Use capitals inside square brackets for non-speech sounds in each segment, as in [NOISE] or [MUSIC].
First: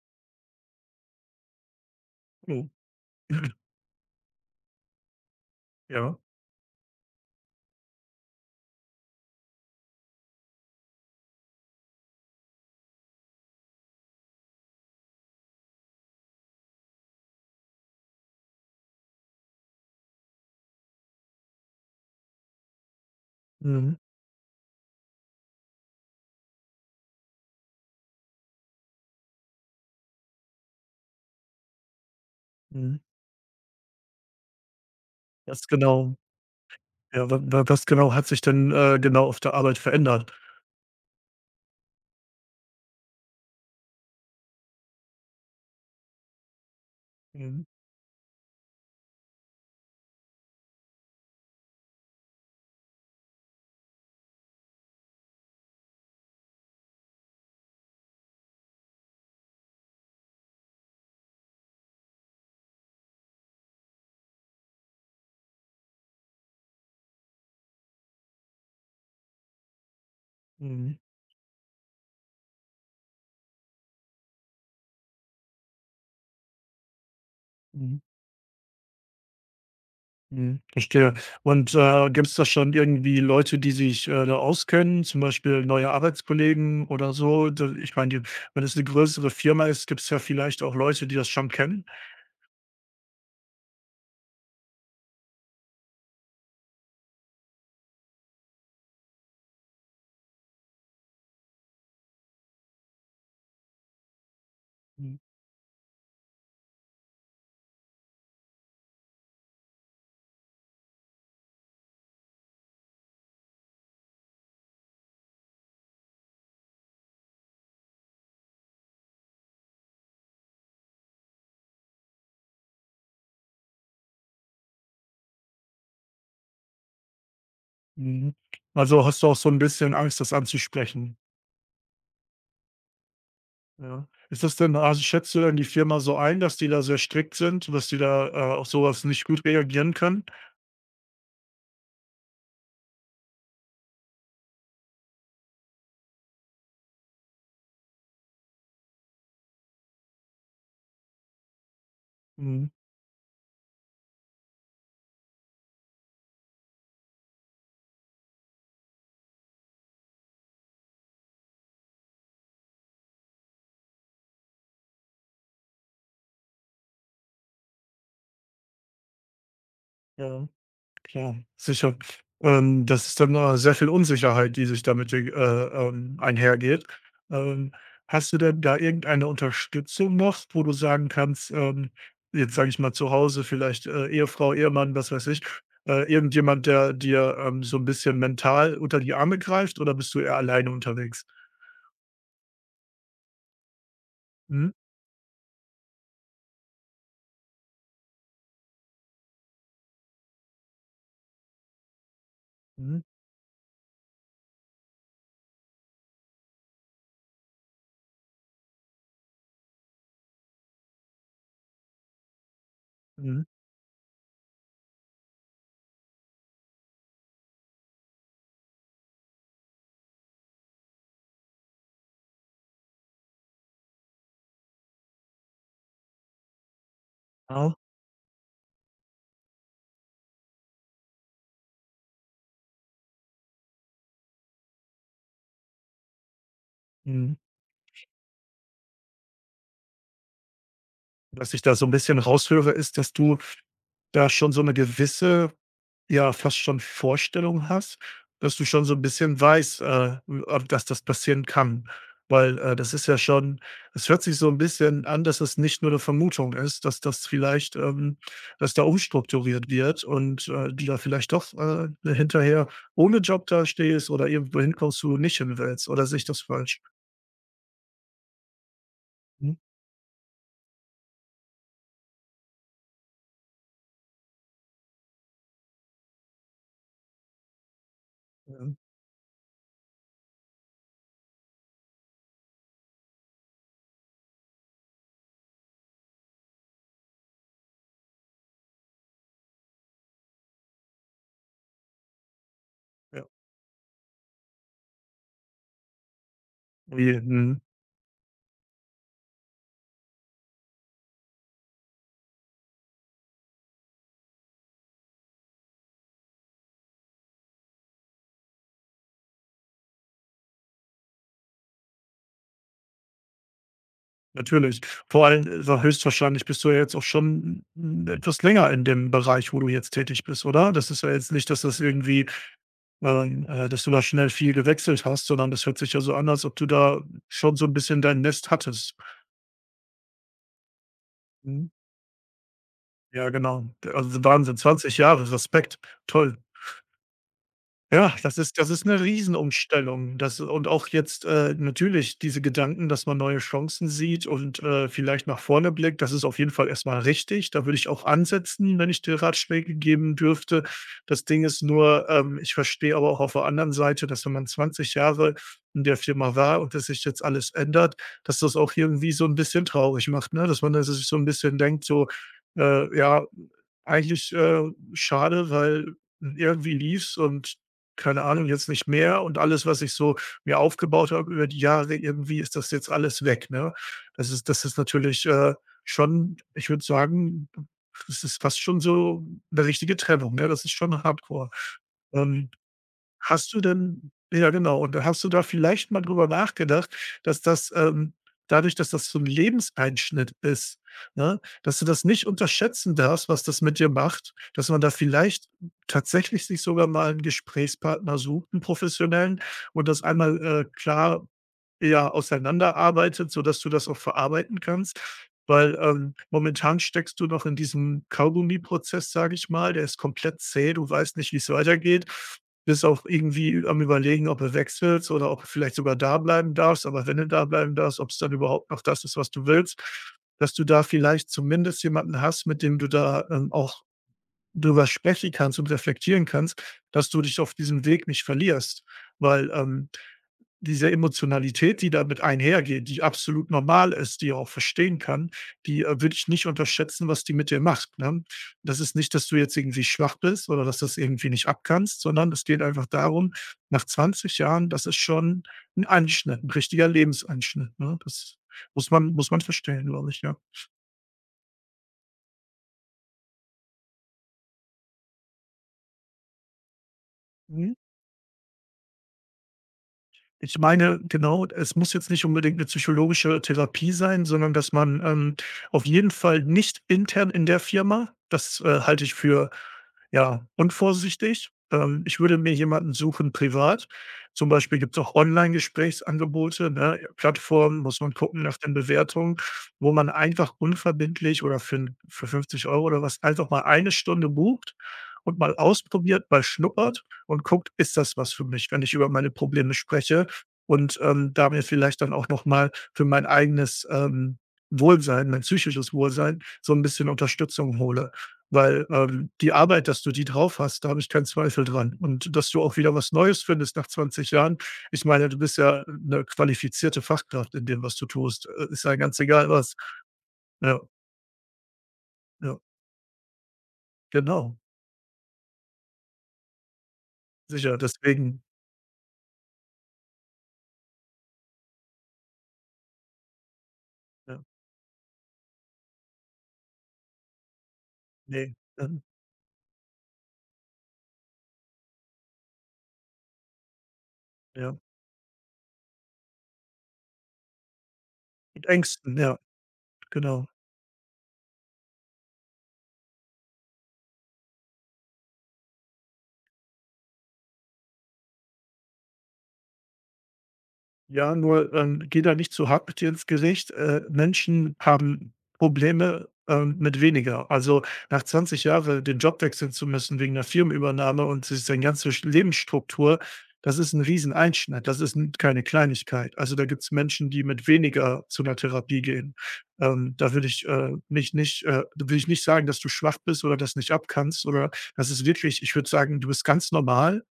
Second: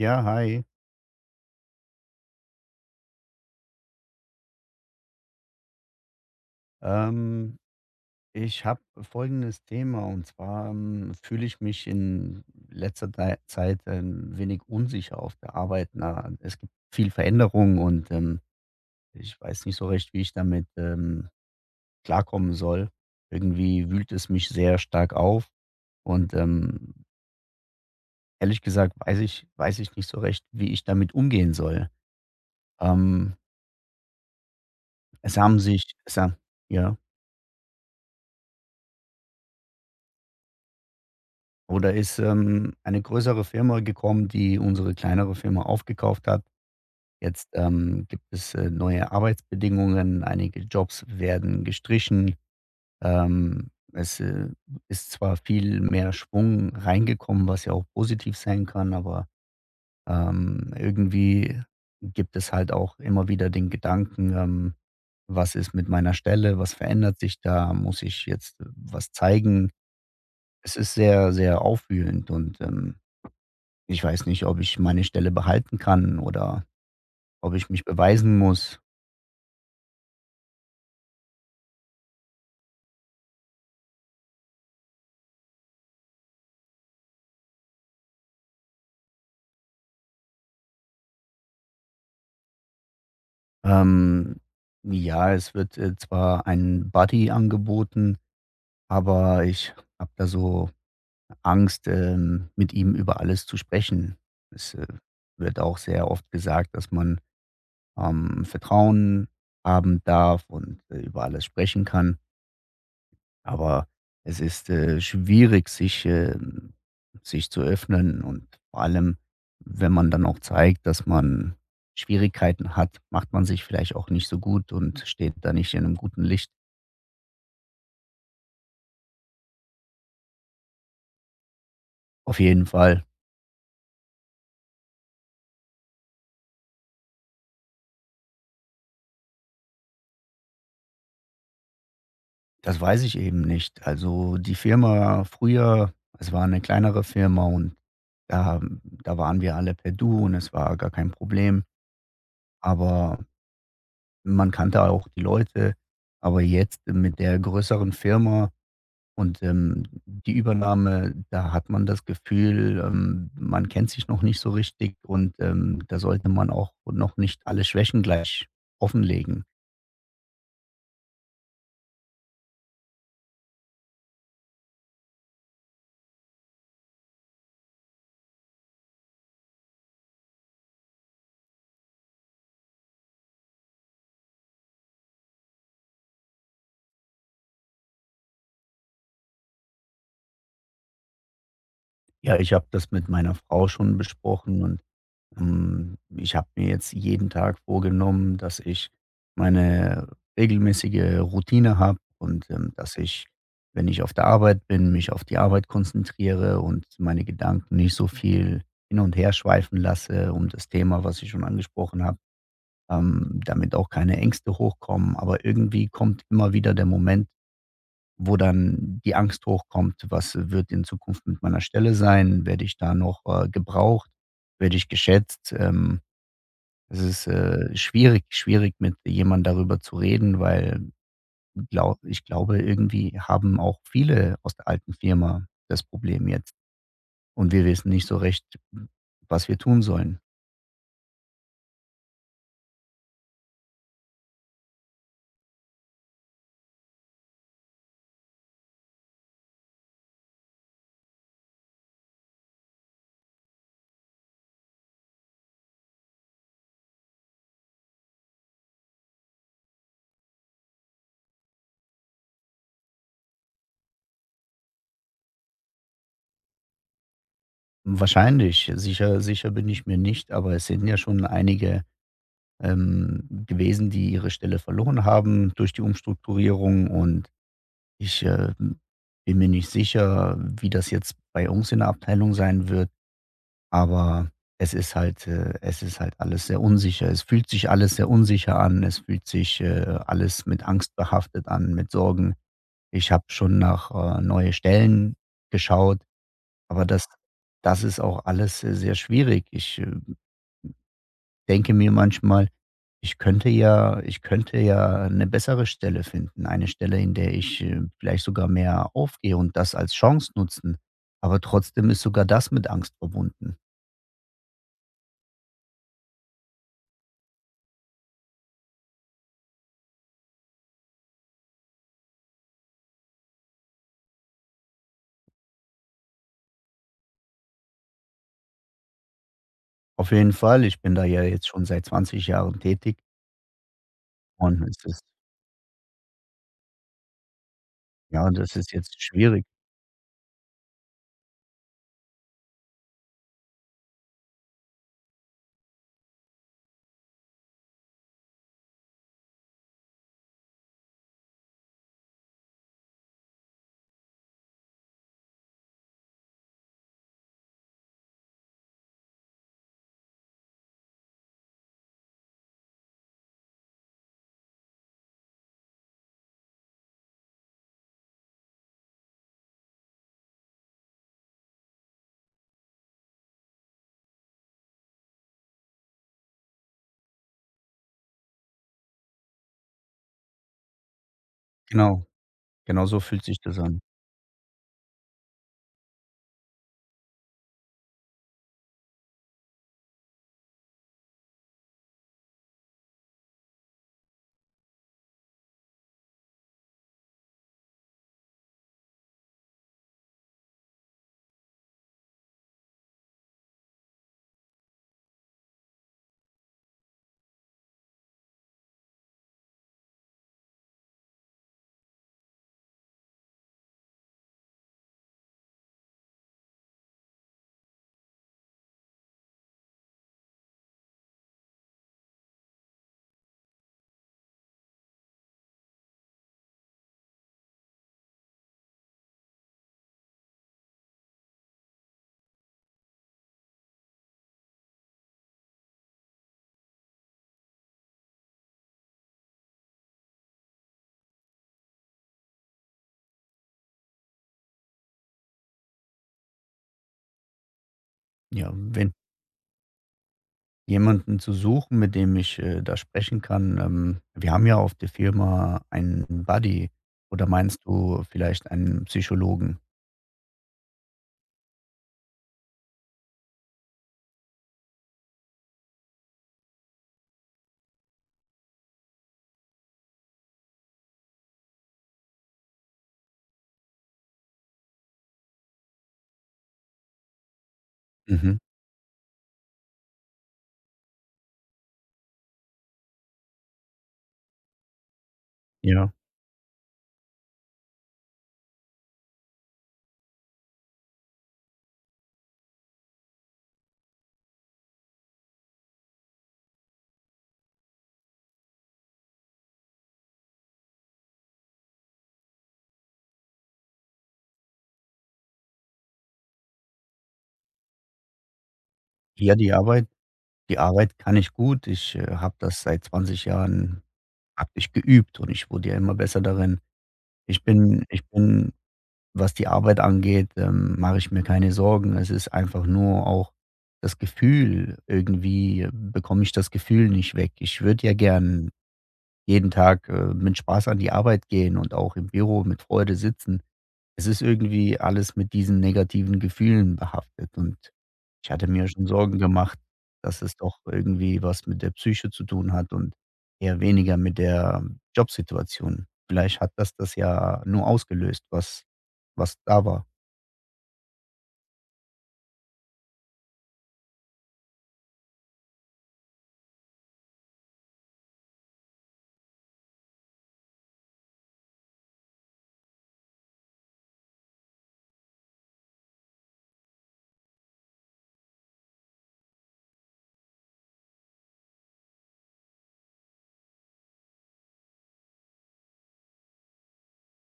Ja, hi. [UNINTELLIGIBLE] [CLEARS THROAT] Ja? Ähm, ich habe folgendes Thema. Und zwar, ähm, fühle ich mich in letzter dei Zeit ein wenig unsicher auf der Arbeit. Na, äh, es gibt viel Veränderung und, ähm, ich weiß nicht so recht, wie ich damit, ähm, klarkommen soll. Irgendwie Mhm. wühlt es mich sehr stark auf und, ähm ehrlich gesagt weiß ich weiß ich nicht so recht, wie ich damit umgehen soll. Mhm. Ähm es haben Was sich genau es ha ja? ja, wa wa was genau hat sich denn, äh, genau auf der Arbeit verändert? Oh, da ist, ähm, eine größere Firma gekommen, die unsere kleinere Firma aufgekauft hat. Jetzt, Mhm. ähm, gibt es, äh, neue Arbeitsbedingungen, einige Jobs werden gestrichen. Ähm, es, äh, ist zwar viel mehr Schwung reingekommen, was ja auch positiv sein kann, aber, ähm, irgendwie gibt es halt auch immer wieder den Gedanken, ähm: „Was ist mit meiner Stelle? Was verändert sich da? Muss ich jetzt was zeigen?“ Es ist Mhm. sehr, sehr aufwühlend und, ähm, ich weiß nicht, ob ich meine Stelle behalten kann oder ob ich mich Mhm. beweisen muss. Mhm, verstehe. Und, äh, gibt's da schon irgendwie Leute, die sich, äh, da auskennen? Zum Beispiel neue Arbeitskollegen oder so? D ich meine die wenn es 'ne größere Firma ist, gibt's ja vielleicht auch Leute, die das schon kennen. Ähm, ja, es wird, äh, zwar ein Buddy angeboten, aber ich habe da so Angst, ähm, mit ihm über alles zu sprechen. Es, äh, Mhm. wird auch sehr oft gesagt, dass man, ähm, Vertrauen haben darf und, äh, über alles sprechen kann aber es ist, äh, schwierig, sich, ähm sich zu öffnen. Und vor allem, wenn man dann auch zeigt, dass man Schwierigkeiten hat, macht man sich vielleicht auch nicht so gut und steht da nicht in 'nem guten Licht. Mhm. Also, hast du auch so 'n bisschen Angst, das anzusprechen? Auf jeden Fall. Ja. Ist das denn also, schätzt du denn die Firma so ein, dass die da sehr strikt sind, dass die da, äh, auf so was nicht gut reagieren können? Das weiß ich eben nicht, also, die Firma früher es war 'ne kleinere Firma und da da waren wir alle per Du und es war gar kein Problem, Mhm. aber man kannte auch die Leute. Aber jetzt mit der größeren Firma und, ähm, die Übernahme, da hat man das Gefühl, ähm, man kennt sich noch nicht so richtig und, ähm, da sollte man auch noch nicht alle Schwächen gleich offenlegen. Ja, klar, sicher, ähm, das ist dann no äh, sehr viel Unsicherheit, die sich damit, äh, ähm, einhergeht. Ähm, hast du denn da irgendeine Unterstützung noch, wo du sagen kannst, ähm jetzt sage ich mal zu Hause, vielleicht, äh, Ehefrau, Ehemann, was weiß ich, äh, irgendjemand, der dir, ähm, so 'n bisschen mental unter die Arme greift, oder bist du eher alleine unterwegs? Ja, ich habe das mit meiner Frau schon besprochen Mhm. und, hm, ich habe mir jetzt jeden Tag vorgenommen, dass ich meine regelmäßige Routine habe und, ähm, dass Mhm. ich, wenn ich auf der Arbeit bin, mich auf die Arbeit konzentriere und meine Gedanken nicht so viel hin und her schweifen lasse um das Thema, was ich schon angesprochen habe, ähm, Mhm. damit auch keine Ängste hochkommen. Aber irgendwie kommt immer wieder der Moment, wo dann die Angst hochkommt: „Was wird in Zukunft mit meiner Stelle sein? Werde ich da noch, äh, gebraucht? Werde ich geschätzt?” Ähm, es ist, äh, Ah. schwierig schwierig, mit jemandem darüber zu reden, weil glau ich glaube, irgendwie haben auch viele aus der alten Firma das Problem jetzt Mhm. und wir wissen nicht so recht, w was wir tun sollen. Was ich da so 'n bisschen raus höre, ist, dass du da schon so 'ne gewisse ja, fast schon Vorstellung hast, dass du schon so 'n bisschen weißt, äh, w ah, dass das passieren kann, weil, äh, das ist ja schon es hört sich so 'n bisschen an, dass es nicht nur 'ne Vermutung ist, dass das vielleicht, ähm dass da umstrukturiert wird und, äh, du da vielleicht doch, äh, ne, hinterher ohne Job da stehst oder irgendwo hinkommst, wo du nicht hin willst. Oder sehe ich das falsch? Hm, wahrscheinlich. Sicher sicher Mhm. bin ich mir nicht, aber es sind ja schon einige, ähm, gewesen, die ihre Stelle verloren haben durch die Umstrukturierung. Und ich, Ja. ähm, bin mir nicht sicher, wie das jetzt bei uns in der Abteilung sein wird, aber es ist halt, äh es ist halt alles sehr unsicher. Es fühlt sich alles sehr unsicher an. Es fühlt sich, äh, alles mit Angst behaftet an, mit Sorgen. Ich Ja. habe schon nach, äh, neue Stellen geschaut, aber Oh das je, mhm. das ist auch alles, äh, sehr schwierig. Ich, äh, denke mir manchmal: „Ich könnte ja ich könnte ja 'ne bessere Stelle finden. Eine Stelle, in der ich, äh, vielleicht sogar mehr aufgehe und das als Chance nutzen.“ Aber trotzdem ist sogar das mit Angst verbunden. Natürlich. Vor allem, äh, ja, höchstwahrscheinlich bist du ja jetzt auch schon n n etwas länger in dem Bereich, wo du jetzt tätig bist, oder? Das ist ja jetzt nicht, dass das irgendwie ähm, äh, dass du da schnell viel gewechselt hast, sondern das hört sich ja so an, als ob du da schon so 'n bisschen dein Nest hattest. Auf jeden Fall. Ich bin da ja jetzt schon Mhm. seit 20 Jahren tätig Ja, genau. D also, Wahnsinn, und es 20 ist Jahre. Respekt. Toll. Ja, ja, und das ist das das ist ist 'ne jetzt schwierig. Riesenumstellung. Das und auch jetzt, äh, natürlich diese Gedanken, dass man neue Chancen sieht und, äh, vielleicht nach vorne blickt. Das ist auf jeden Fall erst mal richtig, da würde ich auch ansetzen, wenn ich dir Ratschläge geben dürfte. Das Ding ist nur, ähm, ich verstehe aber auch auf der anderen Seite, dass, wenn man 20 Jahre in der Firma war und das sich jetzt alles ändert, dass das auch irgendwie so 'n bisschen traurig macht, ne? Dass man da sich so 'n bisschen denkt so, äh: „Ja, eigentlich, äh, schade, weil irgendwie lief's und keine Ahnung, jetzt nicht mehr und alles, was ich so mir aufgebaut habe über die Jahre, irgendwie ist das jetzt alles weg”, ne? Das ist das ist natürlich, äh, schon, ich würde sagen, b das ist fast schon so 'ne richtige Trennung, ne, das ist schon Hardcore. Genau, Ähm, genau so fühlt sich hast das du an. denn ja, genau, und hast du da vielleicht mal drüber nachgedacht, dass das, ähm dadurch, dass das so 'n Lebenseinschnitt ist, ne, dass du das nicht unterschätzen darfst, was das mit dir macht? Dass man da vielleicht tatsächlich sich sogar mal 'n Gesprächspartner sucht, 'n professionellen, und das einmal, äh, klar, ja, auseinanderarbeitet, sodass du das auch verarbeiten kannst, weil, ähm, momentan steckst du noch in diesem Kaugummiprozess, sage ich mal, der ist komplett zäh. Du weißt nicht, wie's weitergeht, bist auch irgendwie am Überlegen, ob du wechselst oder ob du vielleicht sogar da bleiben darfst, aber wenn du da bleiben darfst, ob's dann überhaupt noch das ist, was du willst. Dass du da vielleicht zumindest jemanden hast, mit dem du da, ähm, auch drüber sprechen kannst und reflektieren kannst, dass du dich auf diesem Weg nicht verlierst, weil, ähm, diese Emotionalität, die damit einhergeht, die absolut normal ist, die auch verstehen kann, die, äh, würde ich nicht unterschätzen, was die mit dir macht, ne? Das ist nicht, dass du jetzt irgendwie schwach bist oder dass du's irgendwie nicht abkannst, sondern es geht einfach darum, nach 20 Jahren, das ist schon 'n Einschnitt, 'n richtiger Lebenseinschnitt, ne? Das Ja, muss wenn man muss man verstehen, glaube ich, ja. Jemanden zu suchen, mit dem ich, äh, da sprechen kann, ähm, wir haben ja auf der Firma einen Buddy oder meinst Mhm. du vielleicht einen Psychologen? Ich meine, genau, es muss jetzt nicht unbedingt 'ne psychologische Therapie sein, sondern dass man, ähm auf jeden Fall nicht intern in der Firma. Das, äh, halte ich für, ja, unvorsichtig. Ähm, ich würde mir jemanden suchen privat. Zum Beispiel gibt's auch Online-Gesprächsangebote, ne, Plattformen, muss man Mhm. gucken nach den Bewertungen, wo man einfach unverbindlich oder für 'n für 50 € oder was einfach mal 1 Stunde bucht und mal Ja. ausprobiert, mal schnuppert und guckt: „Ist das was für mich, wenn ich über meine Probleme spreche?“, und, ähm, da mir vielleicht dann auch noch mal für mein eigenes, ähm, Wohlsein mein psychisches Wohlsein, so 'n bisschen Unterstützung hole. Weil, ähm, die Arbeit, dass du die drauf hast, da habe ich keinen Zweifel dran. Und dass du auch wieder was Neues findest nach 20 Jahren. Ich meine, du bist ja 'ne qualifizierte Fachkraft in dem, was du tust. Äh, ist ja ganz Ja, egal die was. Arbeit die Ja. Arbeit kann ich gut. Ich, äh, habe Ja. das seit 20 Jahren habe Genau. ich geübt und ich wurde ja immer besser darin. Ich Sicher, bin ich deswegen bin was die Arbeit angeht, ähm, mache ich mir keine Sorgen. Es ist einfach nur auch das Ja. Gefühl, irgendwie bekomme ich das Gefühl nicht weg. Ich würde ja gern Ne, mhm. jeden Tag, äh, mit Spaß an die Arbeit gehen und auch im Büro mit Freude sitzen. Es ist irgendwie Ja. alles mit diesen negativen Gefühlen behaftet und ich hatte Mit mir schon Ängsten, Sorgen ja, gemacht, dass es genau. doch irgendwie was mit der Psyche zu tun hat und eher weniger mit der Jobsituation. Vielleicht hat das das ja nur ausgelöst, was was da war. Ja, nur, ähm, gehe da nicht zu hart mit dir ins Gericht, äh, Menschen haben Probleme, ähm, mit weniger. Also, nach 20 Jahre den Job wechseln zu müssen wegen 'ner Firmenübernahme und s sein ganze Lebensstruktur, das ist 'n riesen Einschnitt, das ist 'n keine Kleinigkeit. Also, da gibt's Menschen, die mit weniger zu 'ner Therapie gehen, ähm, da würde ich, äh, mich nicht äh, da würde ich nicht sagen, dass du schwach bist oder das nicht abkannst oder das ist wirklich ich würde sagen, du bist ganz normal.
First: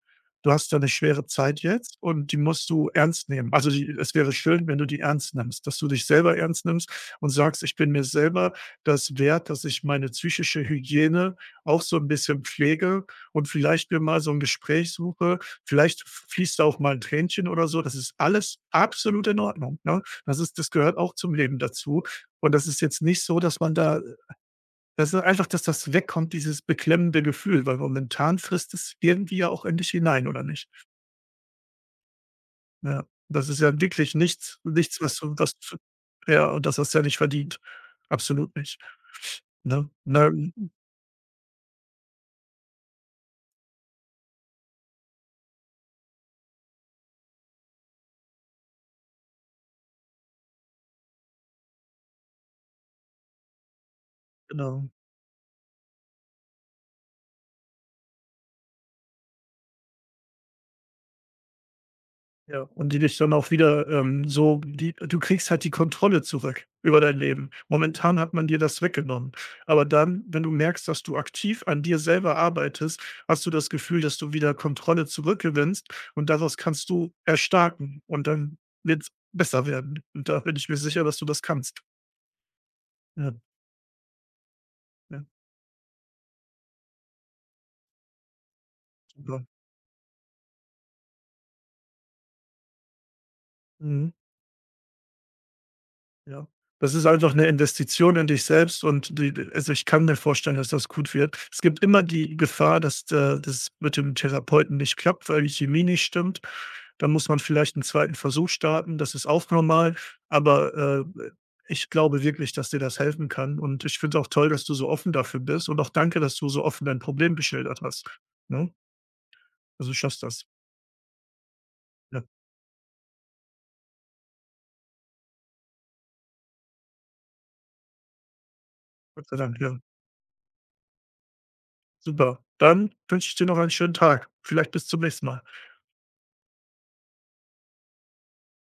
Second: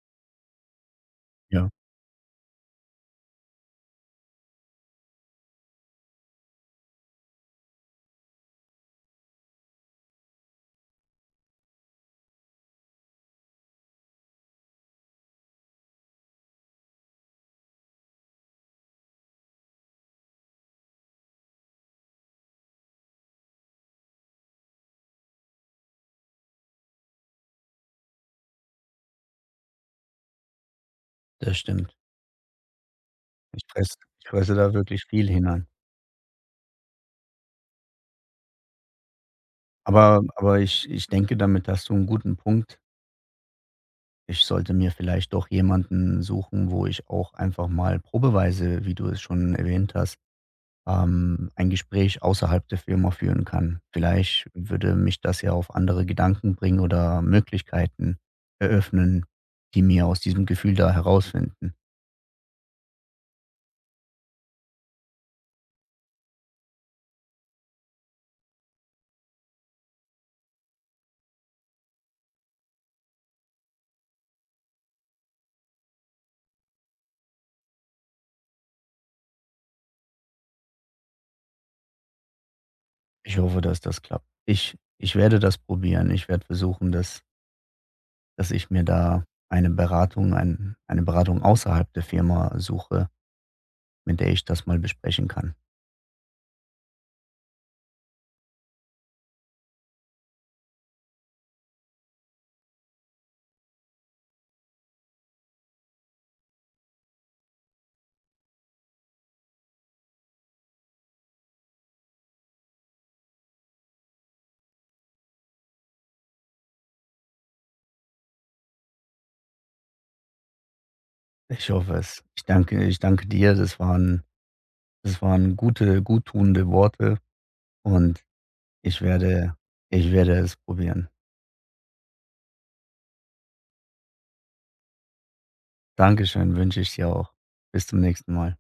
Du hast da 'ne schwere Zeit Ja. jetzt und die musst du ernst nehmen, also, die e es wäre schön, wenn du die ernst nimmst, dass du dich selber ernst nimmst und sagst: „Ich bin mir selber das wert, dass ich meine psychische Hygiene auch so 'n bisschen pflege und vielleicht mir mal so 'n Gespräch suche.“ Vielleicht f fließt da auch mal 'n Tränchen oder so, das ist alles absolut in Ordnung, ne? Das ist das gehört auch zum Leben dazu und das ist jetzt nicht so, dass man da, äh weißt du, einfach, dass das wegkommt, dieses beklemmende Gefühl, weil momentan frisst es irgendwie ja auch in dich hinein oder nicht? Das stimmt. Ja, das ist Ich ja fress wirklich ich fresse nichts da nichts, wirklich was viel du was hinein. d ja, und das hast du ja nicht verdient, absolut nicht, ne? Aber Na aber [UNINTELLIGIBLE] ich ich denke, damit hast du 'n guten Punkt. Ich sollte mir vielleicht doch jemanden suchen, wo ich auch einfach mal probeweise, wie du es schon erwähnt hast, ähm, ein Gespräch außerhalb der Firma führen kann. Vielleicht Genau. würde mich das ja auf andere Gedanken bringen oder Möglichkeiten eröffnen, die mir aus diesem Gefühl da herausfinden. Ja, und die dich dann auch wieder ähm, so die du kriegst halt die Kontrolle zurück über dein Leben. Momentan hat man dir das weggenommen, aber dann, wenn du merkst, dass du aktiv an dir selber arbeitest, hast du das Gefühl, dass du wieder Kontrolle zurückgewinnst, und daraus kannst du erstarken und dann wird's besser werden. Da bin ich mir sicher, dass du das kannst. Ja. Ich hoffe, dass das klappt. Ich ich Ja. werde das probieren, ich werde versuchen, dass dass ich mir da Super. eine Beratung ein eine Beratung außerhalb der Firma suche, Mhm. mit der ich das mal besprechen kann. Ja, das ist einfach 'ne Investition in dich selbst und die also, ich kann mir vorstellen, dass das gut wird. Es gibt immer die Gefahr, dass d äh, das mit dem Therapeuten nicht klappt, weil die Chemie nicht stimmt. Da muss man vielleicht 'n 2. Versuch starten, das ist auch normal, aber, äh, äh, ich glaube wirklich, dass dir das helfen kann, und ich finde es auch toll, dass du so offen dafür bist, und auch danke, dass du so offen dein Problem geschildert hast, ne? Also, du schaffst das. Ich hoffe es. Ja. Ich danke ich danke dir. Das waren das waren gute guttuende Worte und ich Gott sei werde Dank, ja. ich werde es probieren. Super, dann wünsche ich dir noch einen schönen Tag. Vielleicht bis zum nächsten Mal. Danke schön, wünsche ich dir auch. Bis zum nächsten Mal.